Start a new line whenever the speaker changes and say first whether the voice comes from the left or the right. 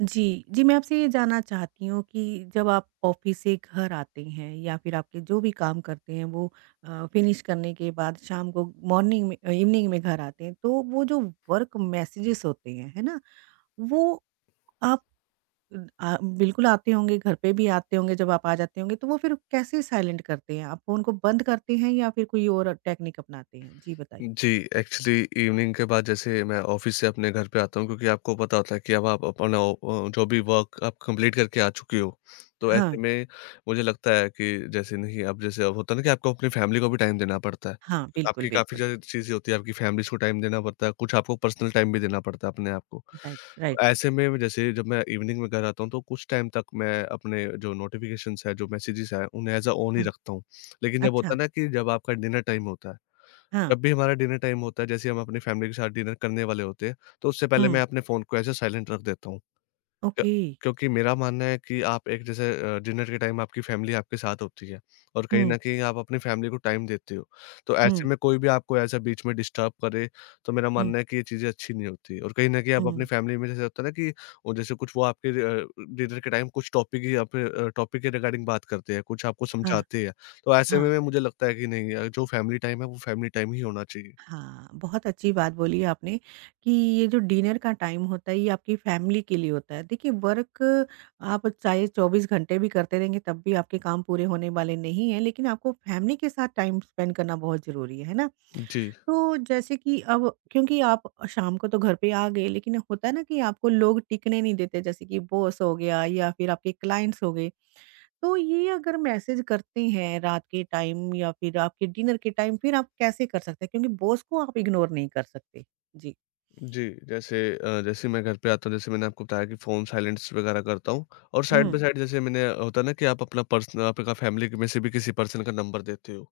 right: जी, जी, मैं आपसे ये जानना चाहती हूँ कि जब आप ऑफ़िस से घर आते हैं या फिर आपके जो भी काम करते हैं वो फ़िनिश करने के बाद शाम को मॉर्निंग में इवनिंग में घर आते हैं, तो वो जो वर्क मैसेजेस होते हैं, है ना? वो आप उम, आ बिल्कुल आते होंगे, घर पे भी आते होंगे, जब आप आ जाते होंगे, तो वो फिर कैसे साइलेंट करते हैं? आप फ़ोन को बंद करते हैं या फिर कोई और टेक्निक अपनाते हैं? जी, बताइए।
left: जी, एक्चुअली इवनिंग के बाद जैसे मैं ऑफ़िस से अपने घर पे आता हूँ, क्योंकि आपको पता होता है कि अब आप अपना जो भी वर्क आप कंप्लीट करके आ चुके हो। तो
right: हाँ,
left: ऐसे में मुझे लगता है कि जैसे नहीं, अब जैसे अब होता है ना कि आपको अपनी फ़ैमिली को भी टाइम देना पड़ता है।
right: हाँ, बिल्कुल,
left: आपकी काफ़ी
right: बिल्कुल।
left: ज़्यादा चीज़ें होती हैं, आपकी फ़ैमिलीज़ को टाइम देना पड़ता है, कुछ आपको पर्सनल टाइम भी देना पड़ता है अपने आप को।
right: राइट,
left: तो
right: राइट।
left: ऐसे में जैसे जब मैं इवनिंग में घर आता हूँ, तो कुछ टाइम तक मैं अपने जो नोटिफ़िकेशंस हैं, जो मैसेजेज़ हैं, उन्हें एज़ अ ऑन ही
right: हाँ,
left: रखता हूँ। लेकिन जब होता
right: अच्छा।
left: है ना कि जब आपका डिनर टाइम होता है,
right: हाँ,
left: जब भी हमारा डिनर टाइम होता है, जैसे हम अपनी फैमिली के साथ डिनर करने वाले होते हैं, तो उससे पहले
right: हुँ,
left: मैं अपने फ़ोन को ऐसे साइलेंट रख देता हूँ। क्य
right: ओके।
left: क्योंकि मेरा मानना है कि आप एक जैसे डिनर के टाइम आपकी फैमिली आपके साथ होती है और कहीं
right: हुँ।
left: न कहीं आप अपनी फैमिली को टाइम देते हो। तो
right: हुँ,
left: ऐसे में कोई भी आपको ऐसा बीच में डिस्टर्ब करे, तो मेरा
right: हुँ,
left: मानना है कि ये चीज़ें अच्छी नहीं होती, और कहीं न कहीं आप अपनी
right: हुँ।
left: फैमिली में जैसे होता है ना कि वो जैसे कुछ वो आपके डिनर के टाइम कुछ टॉपिक ही आप टॉपिक के रिगार्डिंग बात करते हैं, कुछ आपको
right: हाँ,
left: समझाते हैं। तो ऐसे
right: हाँ,
left: में मुझे लगता है कि नहीं, जो फैमिली टाइम है वो फैमिली टाइम ही होना चाहिए।
right: हाँ। बहुत अच्छी बात बोली आपने कि ये जो डिनर का टाइम होता है, ये आपकी फैमिली के लिए होता है। देखिए वर्क आप चाहे 24 घंटे भी करते रहेंगे तब भी आपके काम पूरे होने वाले नहीं हैं, लेकिन आपको फैमिली के साथ टाइम स्पेंड करना बहुत ज़रूरी है ना?
left: जी।
right: तो जैसे कि अब क्योंकि आप शाम को तो घर पे आ गए, लेकिन होता है ना कि आपको लोग टिकने नहीं देते जैसे कि बॉस हो गया या फिर आपके क्लाइंट्स हो गए। तो ये अगर मैसेज करते हैं रात के टाइम या फिर आपके डिनर के टाइम फिर आप कैसे कर सकते हैं? क्योंकि बॉस को आप इग्नोर नहीं कर सकते। जी।
left: जी, जैसे जैसे मैं घर पे आता हूँ, जैसे मैंने आपको बताया कि फ़ोन साइलेंस वगैरह करता हूँ और साइड
right: हुँ।
left: बाय साइड, जैसे मैंने होता है ना कि आप अपना पर्सन आपका फैमिली में से भी किसी पर्सन का नंबर देते हो।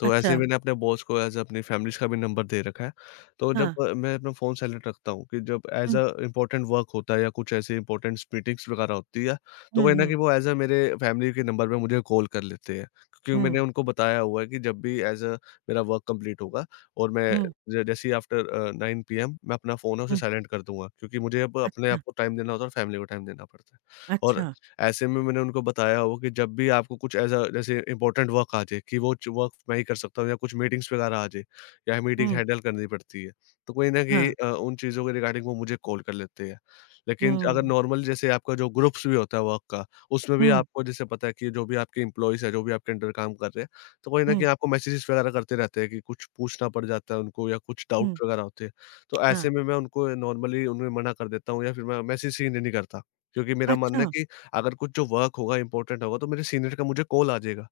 left: तो ऐसे
right: अच्छा।
left: मैंने अपने बॉस को एज़ अपनी फैमिलीज़ का भी नंबर दे रखा है। तो जब
right: हाँ।
left: मैं अपना फ़ोन साइलेंट रखता हूँ कि जब as
right: hmm,
left: a important work होता है या कुछ ऐसे इम्पोर्टेंट मीटिंग्स वगैरह होती है, तो
right: हुँ,
left: कहीं न कहीं
right: हुँ,
left: वो एज़ अ मेरे फैमिली के नंबर पे मुझे कॉल कर लेते हैं। क्योंकि मैंने
right: हुँ,
left: उनको बताया हुआ है कि जब भी एज़ अ मेरा वर्क कंप्लीट होगा और मैं
right: हुँ,
left: ज जैसे ही आफ्टर 9 पीएम, मैं अपना फ़ोन है उसे
right: हुँ।
left: साइलेंट कर दूँगा। क्योंकि मुझे अब अपने
right: अच्छा,
left: आप को टाइम देना होता है और फैमिली को टाइम देना पड़ता है। और
right: अच्छा।
left: ऐसे में मैंने उनको बताया हो कि जब भी आपको कुछ ऐसा जैसे इम्पोर्टेंट वर्क आ जाए कि वो वर्क मैं ही कर सकता हूँ, या कुछ मीटिंग्स वगैरह आ जाए या मीटिंग
right: हुँ,
left: हैंडल करनी पड़ती है, तो कोई ना कहीं
right: हाँ।
left: उन चीज़ों के रिगार्डिंग वो मुझे कॉल कर लेते हैं। लेकिन अगर
right: हुँ,
left: नॉर्मल जैसे आपका जो ग्रुप्स भी होता है वर्क का, उसमें भी
right: हुँ,
left: आपको जैसे पता है कि जो भी आपके एम्प्लॉयज़ है, जो भी आपके अंडर काम कर रहे हैं, तो कोई ना
right: हुँ,
left: कहीं आपको मैसेजेस वगैरह करते रहते हैं कि कुछ पूछना पड़ जाता है उनको या कुछ
right: हुँ।
left: डाउट वगैरह होते हैं। तो
right: हाँ।
left: ऐसे में मैं उनको नॉर्मली उन्हें मना कर देता हूँ, या फिर मैं मैसेज ही नहीं करता। क्योंकि मेरा मानना है
right: अच्छा,
left: कि अगर कुछ जो वर्क होगा, इम्पोर्टेंट होगा, तो मेरे सीनियर का मुझे कॉल आ जाएगा।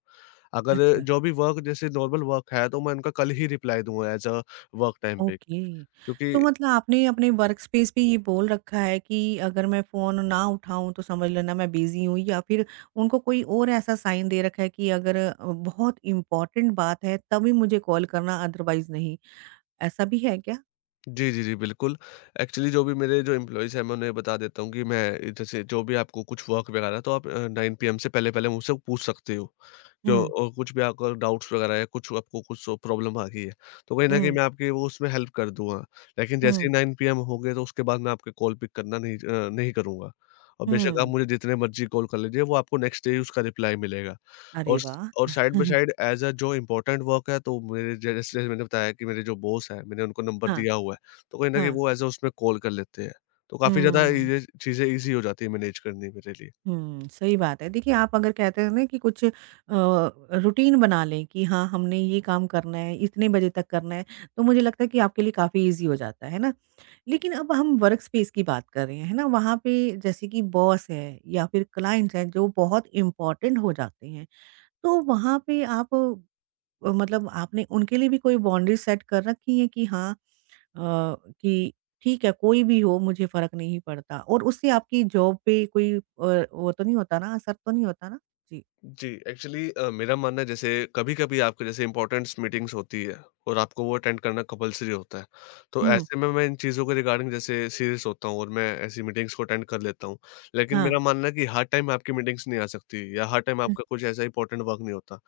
left: अगर
right: अच्छा।
left: जो भी वर्क जैसे नॉर्मल वर्क है, तो मैं उनका कल ही रिप्लाई दूँगा एज़ अ वर्क टाइम पे।
right: ओके।
left: क्योंकि
right: तो मतलब आपने अपने वर्क स्पेस पे ये बोल रखा है कि अगर मैं फ़ोन ना उठाऊँ तो समझ लेना मैं बिज़ी हूँ या फिर उनको कोई और ऐसा साइन दे रखा है कि अगर बहुत इम्पोर्टेंट बात है तभी मुझे कॉल करना अदरवाइज़ नहीं, ऐसा भी है क्या?
left: जी, जी, जी, बिल्कुल। एक्चुअली जो भी मेरे जो एम्प्लॉइज़ हैं, मैं उन्हें बता देता हूँ कि मैं जैसे जो भी आपको कुछ वर्क वगैरह, तो आप 9 पीएम से पहले-पहले मुझसे पूछ सकते हो। जो
right: हुँ,
left: कुछ भी आपका डाउट्स वगैरह है, कुछ आपको कुछ प्रॉब्लम आ गई है, तो कहीं न कहीं
right: हुँ,
left: मैं आपकी वो उसमें हेल्प कर दूँगा। लेकिन जैसे
right: हुँ,
left: ही 9 पीएम हो गए, तो उसके बाद मैं आपके कॉल पिक करना नहीं करूँगा। और बेशक आप
right: हुँ।
left: मुझे जितने मर्ज़ी कॉल कर लीजिए, वो आपको नेक्स्ट डे ही उसका रिप्लाई मिलेगा।
right: अरे
left: और स
right: वाह!
left: और side by side as a जो इम्पोर्टेंट वर्क है, तो मेरे ज जैसे मैंने बताया कि मेरे जो बॉस हैं, मैंने उनको नंबर
right: हाँ,
left: दिया हुआ है, तो कहीं न कहीं
right: हाँ,
left: वो एज़ अ उसमें कॉल कर लेते हैं। तो काफ़ी ज़्यादा
right: हुँ।
left: ये चीज़ें ईज़ी हो जाती है मैनेज करनी मेरे लिए।
right: हुँ, सही बात है। देखिए, आप अगर कहते हैं ना कि कुछ रूटीन बना लें कि हाँ, हमने ये काम करना है, इतने बजे तक करना है, तो मुझे लगता है कि आपके लिए काफ़ी ईज़ी हो जाता है ना? लेकिन अब हम वर्क स्पेस की बात कर रहे हैं, है ना? वहाँ पे जैसे कि बॉस है या फिर क्लाइंट्स हैं जो बहुत इम्पोर्टेंट हो जाते हैं, तो वहाँ पे आप मतलब आपने उनके लिए भी कोई बाउंड्रीज़ सेट कर रखी हैं कि हाँ अ, कि ठीक है कोई भी हो मुझे फ़र्क नहीं पड़ता और उससे आपकी जॉब पे कोई वो तो नहीं होता ना असर तो नहीं होता ना? जी।
left: जी, एक्चुअली मेरा मानना है, जैसे कभी-कभी आपके जैसे इम्पोर्टेंट्स मीटिंग्स होती है और आपको वो अटेंड करना कंपल्सरी होता है। तो
right: हुँ,
left: ऐसे में मैं इन चीज़ों के रिगार्डिंग जैसे सीरियस होता हूँ और मैं ऐसी मीटिंग्स को अटेंड कर लेता हूँ। लेकिन
right: हाँ।
left: मेरा मानना है कि हर टाइम आपकी मीटिंग्स नहीं आ सकती या हर टाइम
right: हुँ,
left: आपका कुछ ऐसा इम्पोर्टेंट वर्क नहीं होता।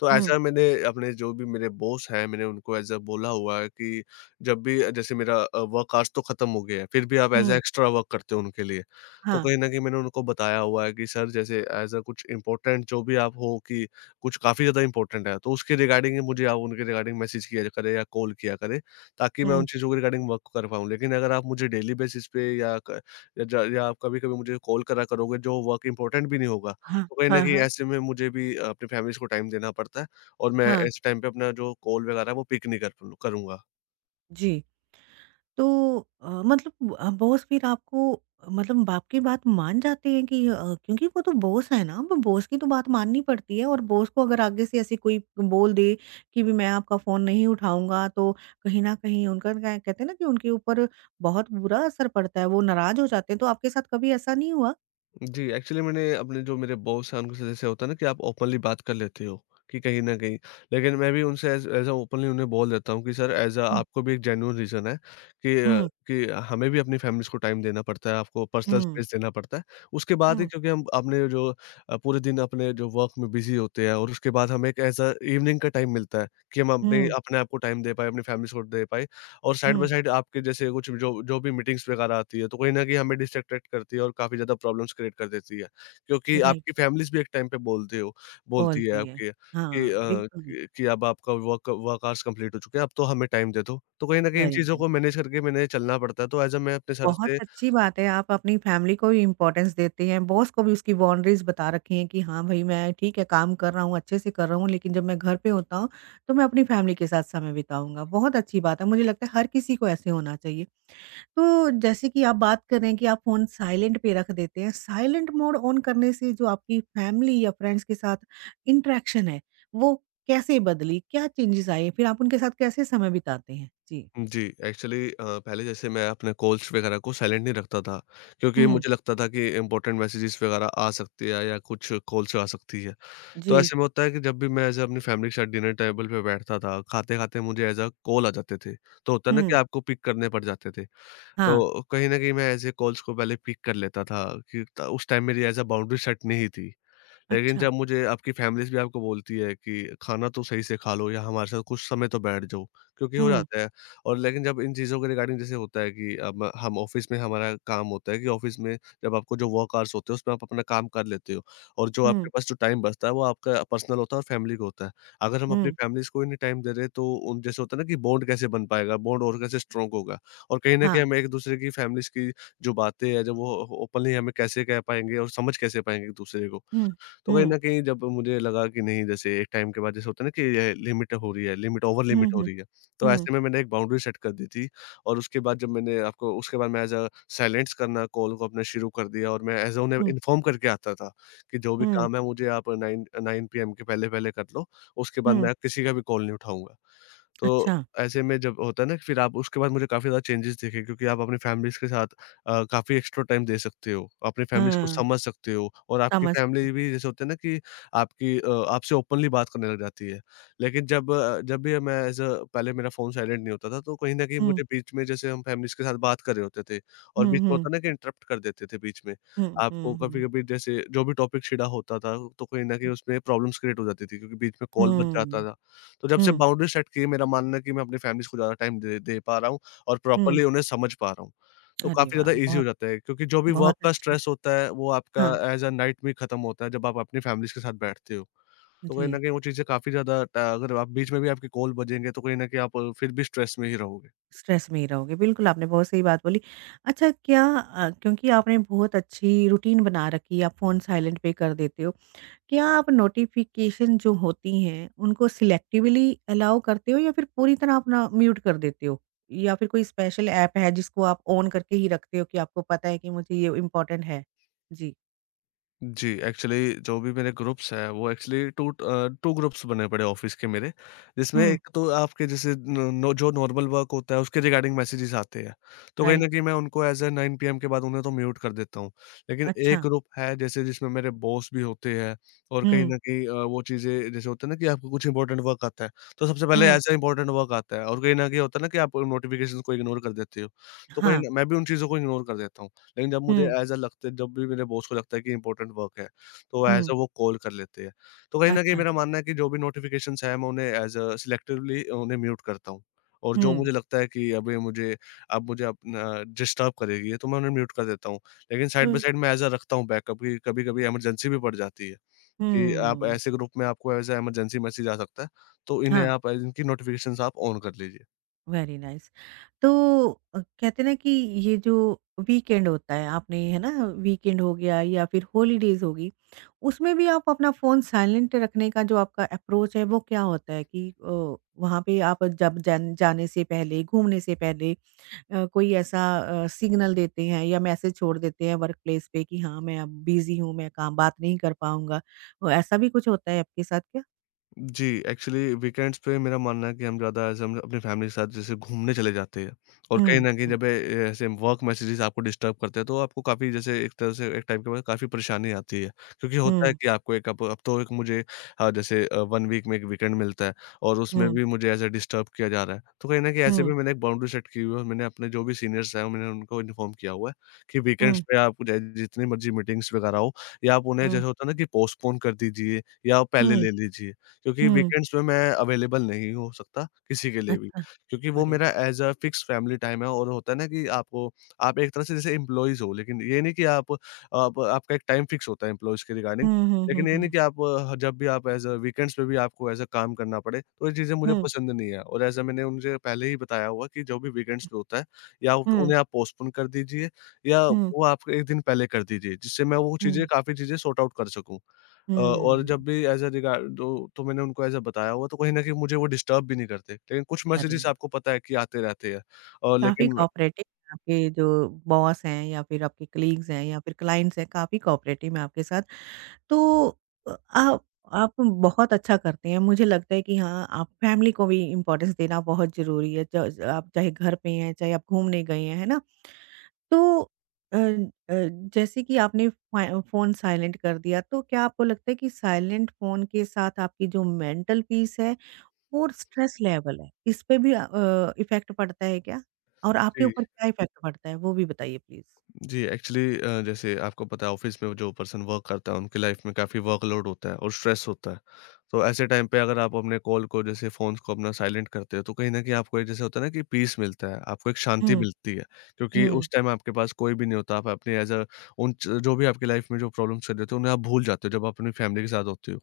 left: तो
right: हुँ,
left: ऐसा मैंने अपने जो भी मेरे बॉस हैं, मैंने उनको ऐज़ अ बोला हुआ है कि जब भी जैसे मेरा वर्क आज तो खत्म हो गया है, फिर भी आप as a
right: hmm,
left: extra work करते हो उनके लिए। तो
right: हाँ,
left: कहीं न कहीं मैंने उनको बताया हुआ है कि सर जैसे ऐज़ अ कुछ इम्पोर्टेंट जो भी आप हो कि कुछ काफ़ी ज़्यादा इम्पोर्टेंट है, तो उसके रिगार्डिंग ही मुझे आप उनके रिगार्डिंग मैसेज किया करें या कॉल किया करें, ताकि मैं
right: हुँ,
left: उन चीज़ों के रिगार्डिंग वर्क कर पाऊँ। लेकिन अगर आप मुझे डेली बेसिस पे या क या ज या आप कभी-कभी मुझे कॉल करा करोगे, जो वर्क इम्पोर्टेंट भी नहीं होगा,
right: हाँ,
left: तो कहीं न
right: हाँ,
left: कहीं
right: हाँ,
left: ऐसे में मुझे भी अपनी फैमिलीज़ को टाइम देना पड़ता है, और मैं
right: हाँ,
left: ऐसे टाइम पे अपना जो कॉल वगैरह है वो पिक नहीं कर प करूँगा।
right: जी। तो मतलब बॉस फिर आपको मतलब आपकी बात मान जाते हैं कि क्योंकि वो तो बॉस है ना, अब बॉस की तो बात माननी पड़ती है और बॉस को अगर आगे से ऐसे कोई बोल दे कि भी मैं आपका फ़ोन नहीं उठाऊँगा, तो कहीं न कहीं उनका क्या कहते हैं ना कि उनके ऊपर बहुत बुरा असर पड़ता है, वो नाराज़ हो जाते हैं, तो आपके साथ कभी ऐसा नहीं हुआ?
left: जी, एक्चुअली मैंने अपने जो मेरे बॉस हैं, उनको से जैसे होता है ना कि आप ओपनली बात कर लेते हो कि कहीं न कहीं, लेकिन मैं भी उनसे एज़ एज़ अ ओपनली उन्हें बोल देता हूँ कि सर, एज़ अ
right: हुँ।
left: आपको भी एक जेन्युइन रीज़न है कि अ,
right: हुँ,
left: कि हमें भी अपनी फ़ैमिलीज़ को टाइम देना पड़ता है, आपको पर्सनल
right: हुँ,
left: स्पेस देना पड़ता है। उसके बाद ही,
right: हुँ,
left: क्योंकि हम अपने पूरे दिन अपने जो वर्क में बिज़ी होते हैं और उसके बाद हमें एक एज़ अ इवनिंग का टाइम मिलता है, कि हम अपने
right: हुँ,
left: अपने आप को टाइम दे पाएँ, अपनी फ़ैमिलीज़ को दे पाएँ, और साइड
right: हुँ,
left: बाय साइड आपके जैसे कुछ जो जो भी मीटिंग्स वगैरह आती है, तो कहीं न कहीं हमें डिस्ट्रैक्ट करती है और काफ़ी ज़्यादा प्रॉब्लम्स क्रिएट कर देती है। क्योंकि
right: राइट
left: आपकी फैमिलीज़ भी एक टाइम पे बोलते हो बोलती है
right: बोलती है।
left: आपके कि
right: हाँ, बिल्कुल, बिल्कुल,
left: अब आपका वर्क वर्क आवर्स कंप्लीट हो चुके हैं, अब तो हमें टाइम दे दो। तो कहीं न कहीं इन
right: वेरी
left: चीज़ों को
right: नाइस।
left: मैनेज करके मैंने चलना पड़ता है, तो ऐज़ अ मैं अपने सर
right: बहुत
left: से।
right: अच्छी बात है, आप अपनी फैमिली को भी इम्पोर्टेंस देते हैं, बॉस को भी उसकी बाउंड्रीज़ बता रखी हैं कि हाँ भई, मैं ठीक है काम कर रहा हूँ, अच्छे से कर रहा हूँ, लेकिन जब मैं घर पे होता हूँ, तो मैं अपनी फैमिली के साथ समय बिताऊँगा। बहुत अच्छी बात है, मुझे लगता है हर किसी को ऐसे होना चाहिए। तो जैसे कि आप बात कर रहे हैं कि आप फ़ोन साइलेंट पे रख देते हैं, साइलेंट मोड ऑन करने से जो आपकी फैमिली या फ्रेंड्स के साथ इंटरैक्शन है, वो कैसे बदली? क्या चेंजेज़ आए? फिर आप उनके साथ कैसे समय बिताते हैं? जी।
left: जी, एक्चुअली पहले जैसे मैं अपने कॉल्स वगैरह को साइलेंट नहीं रखता था, क्योंकि
right: हुँ,
left: मुझे लगता था कि इम्पोर्टेंट मैसेजेस वगैरह आ सकती है या कुछ कॉल्स आ सकती है। तो
right: जी,
left: ऐसे में होता है कि जब भी मैं ऐसे अपनी फैमिली के साथ डिनर टेबल पे बैठता था, खाते-खाते मुझे ऐज़ अ कॉल आ जाते थे। तो होता है ना कि
right: हुँ,
left: आपको पिक करने पड़ जाते थे।
right: हाँ,
left: तो कहीं न कहीं मैं ऐसे कॉल्स को पहले पिक कर लेता था, कि त उस टाइम मेरी ऐज़ अ बाउंड्री सेट नहीं थी। लेकिन
right: अच्छा।
left: जब मुझे आपकी फैमिलीज़ भी आपको बोलती है कि खाना तो सही से खा लो या हमारे साथ कुछ समय तो बैठ जाओ, क्योंकि हो
right: हुँ,
left: जाता है। और लेकिन जब इन चीज़ों के रिगार्डिंग जैसे होता है कि अब हम ऑफ़िस में हमारा काम होता है कि ऑफ़िस में जब आपको जो वर्क आवर्स होते हैं, उसमें आप अपना काम कर लेते हो, और जो
right: हुँ,
left: आपके पास जो टाइम बचता है, वो आपका पर्सनल होता है और फैमिली का होता है। अगर हम अपनी
right: हुँ,
left: फैमिलीज़ को ही नहीं टाइम दे रहे, तो उन जैसे होता है ना कि बॉन्ड कैसे बन पाएगा, बॉन्ड और कैसे स्ट्रॉन्ग होगा, और कहीं न कहीं
right: हाँ,
left: हम एक-दूसरे की फैमिलीज़ की जो बातें हैं, जब वो ओपनली हमें कैसे कह पाएँगे और समझ कैसे पाएँगे एक-दूसरे को।
right: हुँ,
left: तो कहीं
right: हुँ,
left: न कहीं जब मुझे लगा कि नहीं, जैसे एक टाइम के बाद जैसे होता है ना कि ये लिमिट हो रही है, लिमिट ओवर
right: हुँ,
left: लिमिट हो
right: हुँ,
left: रही है। तो
right: हुँ,
left: ऐसे में मैंने एक बाउंड्री सेट कर दी थी, और उसके बाद जब मैंने आपको, उसके बाद मैं एज़ अ साइलेंस करना कॉल को अपना शुरू कर दिया और मैं एज़ अ उन्हें
right: हुँ,
left: इन्फॉर्म करके आता था कि जो भी
right: हुँ,
left: काम है मुझे आप 9 पीएम के पहले-पहले कर लो, उसके बाद
right: हुँ,
left: मैं किसी का भी कॉल नहीं उठाऊँगा।
right: अच्छा,
left: तो ऐसे में जब होता है ना, फिर आप उसके बाद मुझे काफ़ी ज़्यादा चेंजेस दिखे, क्योंकि आप अपनी फैमिलीज़ के साथ काफ़ी एक्स्ट्रा टाइम दे सकते हो, अपनी फैमिलीज़ को
right: हाँ,
left: समझ सकते हो और आपकी
right: समझ सकते
left: फैमिली भी जैसे होता है ना कि आपकी आपसे ओपनली बात करने लग जाती है। लेकिन जब भी मैं एज़ अ पहले मेरा फ़ोन साइलेंट नहीं होता था, तो कहीं न कहीं
right: हुँ,
left: मुझे बीच में, जैसे हम फैमिलीज़ के साथ बात कर रहे होते थे और
right: हुँ,
left: बीच में
right: हुँ,
left: होता है ना कि इंटरप्ट कर देते थे बीच में।
right: हुँ,
left: आपको
right: हुँ, हुँ,
left: कभी-कभी जैसे जो भी टॉपिक छिड़ा होता था, तो कहीं न कहीं उसमें प्रॉब्लम्स क्रिएट हो जाती थी, क्योंकि बीच में कॉल बज जाता
right: हुँ,
left: था। तो जब से
right: हुँ,
left: बाउंड्री सेट की है, मेरा मानना है कि मैं अपनी फैमिलीज़ को ज़्यादा टाइम दे दे पा रहा हूँ और
right: हुँ,
left: प्रॉपरली उन्हें समझ पा रहा हूँ। तो
right: अरे
left: काफ़ी
right: वाह!
left: ज़्यादा ईज़ी हो
right: बहुत
left: जाता है, क्योंकि जो भी वर्क
right: बहुत
left: का
right: अच्छी
left: स्ट्रेस होता है, वो आपका
right: हाँ
left: एज़ अ नाइट में खत्म होता है, जब आप अपनी फैमिलीज़ के साथ बैठते हो। तो कहीं न
right: जी,
left: कहीं वो चीज़ें काफ़ी ज़्यादा ट अगर आप बीच में भी आपकी कॉल बजेंगे, तो कहीं न कहीं आप फिर भी स्ट्रेस में ही रहोगे।
right: स्ट्रेस में ही रहोगे, बिल्कुल आपने बहुत सही बात बोली। अच्छा क्या क्योंकि आपने बहुत अच्छी रूटीन बना रखी है, आप फ़ोन साइलेंट पे कर देते हो क्या आप नोटिफ़िकेशन जो होती हैं, उनको सिलेक्टिवली अलाउ करते हो या फिर पूरी तरह अपना म्यूट कर देते हो? या फिर कोई स्पेशल ऐप है जिसको आप ऑन करके ही रखते हो कि आपको पता है कि मुझे ये इम्पोर्टेंट है? जी।
left: जी, एक्चुअली जो भी मेरे ग्रुप्स हैं, वो एक्चुअली 2 ग्रुप्स बने पड़े हैं ऑफ़िस के मेरे, जिसमें
right: हुँ,
left: एक तो आपके जैसे न नो, जो नॉर्मल वर्क होता है उसके रिगार्डिंग मैसेजेस आते हैं। तो कहीं
right: राइट।
left: न कहीं मैं उनको एज़ अ 9 पीएम के बाद उन्हें तो म्यूट कर देता हूँ। लेकिन एक
right: अच्छा।
left: ग्रुप है जैसे, जिसमें मेरे बॉस भी होते हैं, और कहीं
right: हुँ,
left: न कहीं वो चीज़ें, जैसे होता है ना कि आपको कुछ इम्पोर्टेंट वर्क आता है, तो सबसे पहले
right: हुँ।
left: एज़ अ इम्पोर्टेंट वर्क आता है और कहीं न कहीं होता है ना कि आप नोटिफ़िकेशंस को इग्नोर कर देते हो। तो कहीं
right: हाँ।
left: न मैं भी उन चीज़ों को इग्नोर कर देता हूँ। लेकिन जब मुझे
right: हुँ,
left: ऐज़ अ लगता है, जब भी मेरे बॉस को लगता है कि इम्पोर्टेंट वर्क है, तो ऐज़
right: हुँ।
left: अ वो कॉल कर लेते हैं। तो कहीं न कहीं
right: अच्छा।
left: मेरा मानना है कि जो भी नोटिफ़िकेशंस हैं, मैं उन्हें ऐज़ अ सिलेक्टिवली उन्हें म्यूट करता हूँ। और जो
right: हुँ,
left: मुझे लगता है कि अभी मुझे अब मुझे अपना डिस्टर्ब करेगी ये, तो मैं उन्हें म्यूट कर देता हूँ। लेकिन साइड बाय
right: हुँ,
left: साइड मैं ऐज़ अ रखता हूँ बैकअप, कि कभी-कभी इमरजेंसी भी पड़ जाती है, कि आप
right: हुँ।
left: ऐसे ग्रुप में आपको ऐज़ अ इमरजेंसी मैसेज आ सकता है, तो इन्हें
right: हाँ।
left: आप, इनकी नोटिफ़िकेशंस आप ऑन कर लीजिए।
right: Very nice. तो कहते हैं ना कि ये जो वीकेंड होता है आपने है ना वीकेंड हो गया या फिर हॉलीडेज होगी, उसमें भी आप अपना फ़ोन साइलेंट रखने का जो आपका अप्रोच है वो क्या होता है कि वहाँ पे आप जब जन जाने से पहले, घूमने से पहले कोई ऐसा सिग्नल देते हैं या मैसेज छोड़ देते हैं वर्क प्लेस पे कि हाँ, मैं अब बिज़ी हूँ, मैं काम बात नहीं कर पाऊँगा। ऐसा भी कुछ होता है आपके साथ क्या?
left: जी, एक्चुअली वीकेंड्स पे मेरा मानना है कि हम ज़्यादा ऐसे हम अपनी फैमिली के साथ जैसे घूमने चले जाते हैं और कहीं
right: हुँ,
left: न कहीं
right: हुँ,
left: जब ए ऐसे वर्क मैसेजेज़ आपको डिस्टर्ब करते हैं, तो आपको काफ़ी, जैसे एक तरह से एक टाइम के बाद काफ़ी परेशानी आती है। क्योंकि होता है
right: हुँ,
left: कि आपको एक अब तो एक मुझे जैसे 1 वीक में 1 वीकेंड मिलता है और उसमें
right: हुँ,
left: भी मुझे ऐसे डिस्टर्ब किया जा रहा है। तो कहीं न कहीं ऐसे
right: हुँ,
left: में मैंने एक बाउंड्री सेट की हुई है और मैंने अपने जो भी सीनियर्स हैं, मैंने उनको इन्फॉर्म किया हुआ है कि वीकेंड्स
right: हुँ,
left: पे आप चाहे जितनी मर्ज़ी मीटिंग्स वगैरह हो, या आप उन्हें
right: हुँ,
left: जैसे होता है ना कि पोस्टपोन कर दीजिए या आप पहले
right: हुँ,
left: ले लीजिए। क्योंकि
right: हुँ।
left: वीकेंड्स में मैं अवेलेबल नहीं हो सकता किसी के लिए भी,
right: अच्छा,
left: क्योंकि वो
right: अरे
left: मेरा
right: वाह!
left: As a fix family time है और होता है ना कि आपको आप एक तरह से जैसे एम्प्लॉइज़ हो, लेकिन ये नहीं कि आप आपका एक टाइम फिक्स होता है एम्प्लॉइज़ के रिगार्डिंग।
right: हुँ, हुँ, हुँ,
left: लेकिन ये नहीं
right: हुँ।
left: कि आप, ह जब भी आप एज़ अ वीकेंड्स पे भी आपको एज़ अ काम करना पड़े, तो ये चीज़ें मुझे
right: हुँ,
left: पसंद नहीं है, और ऐसा मैंने उनसे पहले ही बताया हुआ कि जो भी वीकेंड्स पे होता है, या
right: हुँ,
left: उन्हें आप पोस्टपोन कर दीजिए, या
right: हुँ,
left: वो आप 1 दिन पहले कर दीजिए, जिससे मैं वो चीज़ें,
right: हुँ,
left: काफ़ी चीज़ें सॉर्ट आउट कर सकूँ। और
right: हुँ।
left: जब भी एज़ अ रिगार्ड तो मैंने उनको एज़ अ बताया हुआ, तो कहीं न कहीं मुझे वो डिस्टर्ब भी नहीं करते। लेकिन कुछ
right: अरे
left: मैसेजेज़
right: वाह!
left: आपको पता है कि आते रहते हैं, और
right: काफ़ी
left: लेकिन।
right: कोऑपरेटिव आपके जो बॉस हैं या फिर आपके कलीग्स हैं या फिर क्लाइंट्स हैं, काफ़ी कोऑपरेटिव हैं आपके साथ। तो अ, आप आप बहुत अच्छा करते हैं। मुझे लगता है कि हाँ, आप फैमिली को भी इम्पोर्टेंस देना बहुत ज़रूरी है। च आप चाहे घर पे हैं, चाहे आप घूमने गए हैं, है ना? तो अ अ, जैसे कि आपने फ़ा फ़ोन साइलेंट कर दिया, तो क्या आपको लगता है कि साइलेंट फ़ोन के साथ आपकी जो मेंटल पीस है और स्ट्रेस लेवल है, इस पे भी इफ़ेक्ट पड़ता है क्या? और आपके
left: जी,
right: ऊपर क्या इफ़ेक्ट पड़ता है, वो भी बताइए प्लीज़?
left: जी, एक्चुअली जैसे आपको पता है, ऑफ़िस में जो पर्सन वर्क करता है उनकी लाइफ़ में काफ़ी वर्कलोड होता है और स्ट्रेस होता है। तो ऐसे टाइम पे, अगर आप अपने कॉल को, जैसे फ़ोन्स को अपना साइलेंट करते हो, तो कहीं न कहीं आपको एक, जैसे होता है ना कि पीस मिलता है, आपको एक शांति
right: हुँ,
left: मिलती है। क्योंकि
right: हुँ,
left: उस टाइम आपके पास कोई भी नहीं होता, आप अपने एज़ अ उन च जो भी आपकी लाइफ़ में जो प्रॉब्लम्स चल रहे होते हैं उन्हें आप भूल जाते हो, जब आप अपनी फैमिली के साथ होते हो।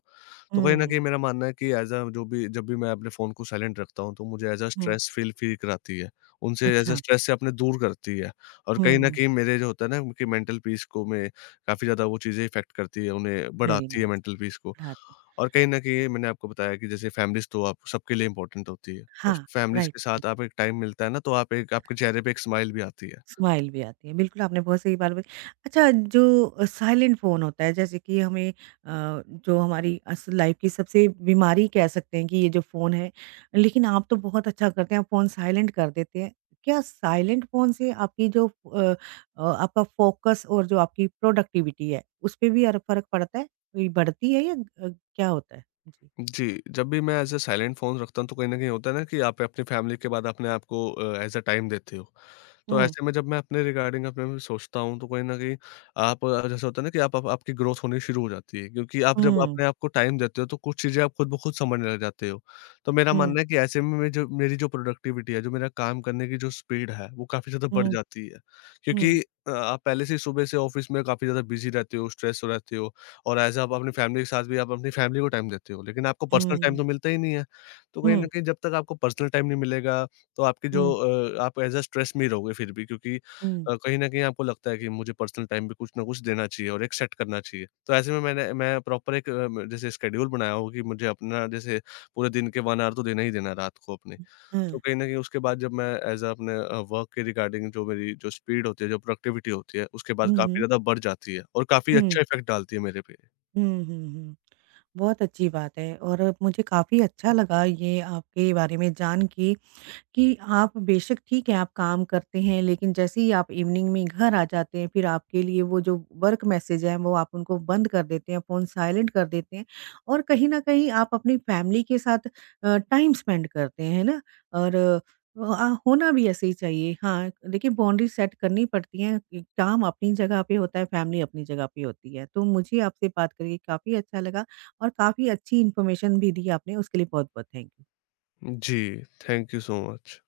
left: तो कहीं न
right: हुँ,
left: कहीं मेरा मानना है कि ऐज़ अ जो भी जब भी मैं अपने फ़ोन को साइलेंट रखता हूँ, तो मुझे ऐज़ अ
right: हुँ।
left: स्ट्रेस फ़ील फ़ील कराती है। उनसे ऐज़ अ
right: अच्छा,
left: स्ट्रेस से अपने दूर करती है, और कहीं न
right: हुँ,
left: कहीं मेरे जो होता है ना कि मेंटल पीस को, मैं काफ़ी ज़्यादा, वो चीज़ें इफ़ेक्ट करती है, उन्हें
right: वेरी
left: बढ़ाती है
right: नाइस।
left: मेंटल पीस को।
right: पढ़ाते
left: और कहीं न कहीं मैंने आपको बताया कि जैसे फैमिलीज़ तो आप सबके लिए इम्पोर्टेंट होती है, और
right: हाँ,
left: फैमिलीज़ के
right: राइट।
left: साथ आप एक टाइम मिलता है ना, तो आप एक, आपके चेहरे पे एक स्माइल भी आती है।
right: स्माइल भी आती है, बिल्कुल आपने बहुत सही बात बोली। अच्छा जो साइलेंट फ़ोन होता है जैसे कि हमें जो हमारी अस लाइफ़ की सबसे बीमारी कह सकते हैं कि ये जो फ़ोन है, लेकिन आप तो बहुत अच्छा करते हैं, आप फ़ोन साइलेंट कर देते हैं। क्या साइलेंट फ़ोन से आपकी जो आपका फ़ोकस और जो आपकी प्रोडक्टिविटी है, उसपे भी अर फ़र्क पड़ता है? ये बढ़ती है या क्या होता है? जी।
left: जी, जब भी मैं एज़ अ साइलेंट फ़ोन रखता हूँ, तो कहीं न कहीं होता है ना कि आप अपनी फ़ैमिली के बाद अपने आप को एज़ अ टाइम देते हो। तो
right: हुँ,
left: ऐसे में जब मैं अपने रिगार्डिंग अपने में सोचता हूँ, तो कहीं न कहीं आप, जैसा होता है ना कि आप आपकी ग्रोथ होनी शुरू हो जाती है, क्योंकि आप जब
right: हुँ,
left: अपने आप को टाइम देते हो, तो कुछ चीज़ें आप खुद ब खुद समझने लग जाते हो। तो मेरा
right: हुँ,
left: मानना है कि ऐसे में मैं, जो मेरी जो प्रोडक्टिविटी है, जो मेरा काम करने की जो स्पीड है, वो काफ़ी ज़्यादा बढ़
right: हुँ,
left: जाती है। क्योंकि
right: हुँ,
left: आप पहले से ही सुबह से ऑफ़िस में काफ़ी ज़्यादा बिज़ी रहते हो, स्ट्रेस रहते हो। और एज़ आप अपनी फैमिली के साथ भी, आप अपनी फैमिली को टाइम देते हो, लेकिन आपको पर्सनल टाइम
right: हुँ,
left: तो मिलता ही नहीं है। तो
right: हुँ,
left: कहीं न
right: हुँ,
left: कहीं जब तक आपको पर्सनल टाइम नहीं मिलेगा, तो आपकी जो
right: हुँ,
left: आप एज़ अ स्ट्रेस में ही रहोगे फिर भी, क्योंकि
right: हुँ,
left: कहीं न कहीं आपको लगता है कि मुझे पर्सनल टाइम भी कुछ न कुछ देना चाहिए, और एक सेट करना चाहिए। तो ऐसे में मैं प्रॉपर एक म जैसे शेड्यूल बनाया हो, कि मुझे अपना जैसे पूरे दिन के 1 ऑवर तो देना ही देना है रात को अपने। तो कहीं न कहीं उसके बाद जब मैं एज़ अ अपने वर्क के रिगार्डिंग, जो मेरी जो स्पीड होती है, जो प्रोडक्टिविटी होती है, उसके बाद
right: हुँ,
left: काफ़ी
right: हुँ,
left: ज़्यादा बढ़ जाती है और काफ़ी
right: हुँ।
left: अच्छा इफ़ेक्ट डालती है मेरे पे।
right: हुँ, हुँ, हुँ। बहुत अच्छी बात है और मुझे काफ़ी अच्छा लगा ये आपके बारे में जान के कि आप बेशक ठीक है, आप काम करते हैं, लेकिन जैसे ही आप इवनिंग में घर आ जाते हैं, फिर आपके लिए वो जो वर्क मैसेज हैं, वो आप उनको बंद कर देते हैं, फ़ोन साइलेंट कर देते हैं और कहीं न कहीं आप अपनी फैमिली के साथ टाइम स्पेंड करते हैं, है ना? और अ, आ होना भी ऐसे ही चाहिए। हाँ, देखिए बाउंड्री सेट करनी पड़ती हैं, कि काम अपनी जगह पे होता है, फैमिली अपनी जगह पे होती है। तो मुझे आपसे बात करके काफ़ी अच्छा लगा और काफ़ी अच्छी इन्फॉर्मेशन भी दी आपने, उसके लिए बहुत-बहुत थैंक यू।
left: जी, थैंक यू सो मच।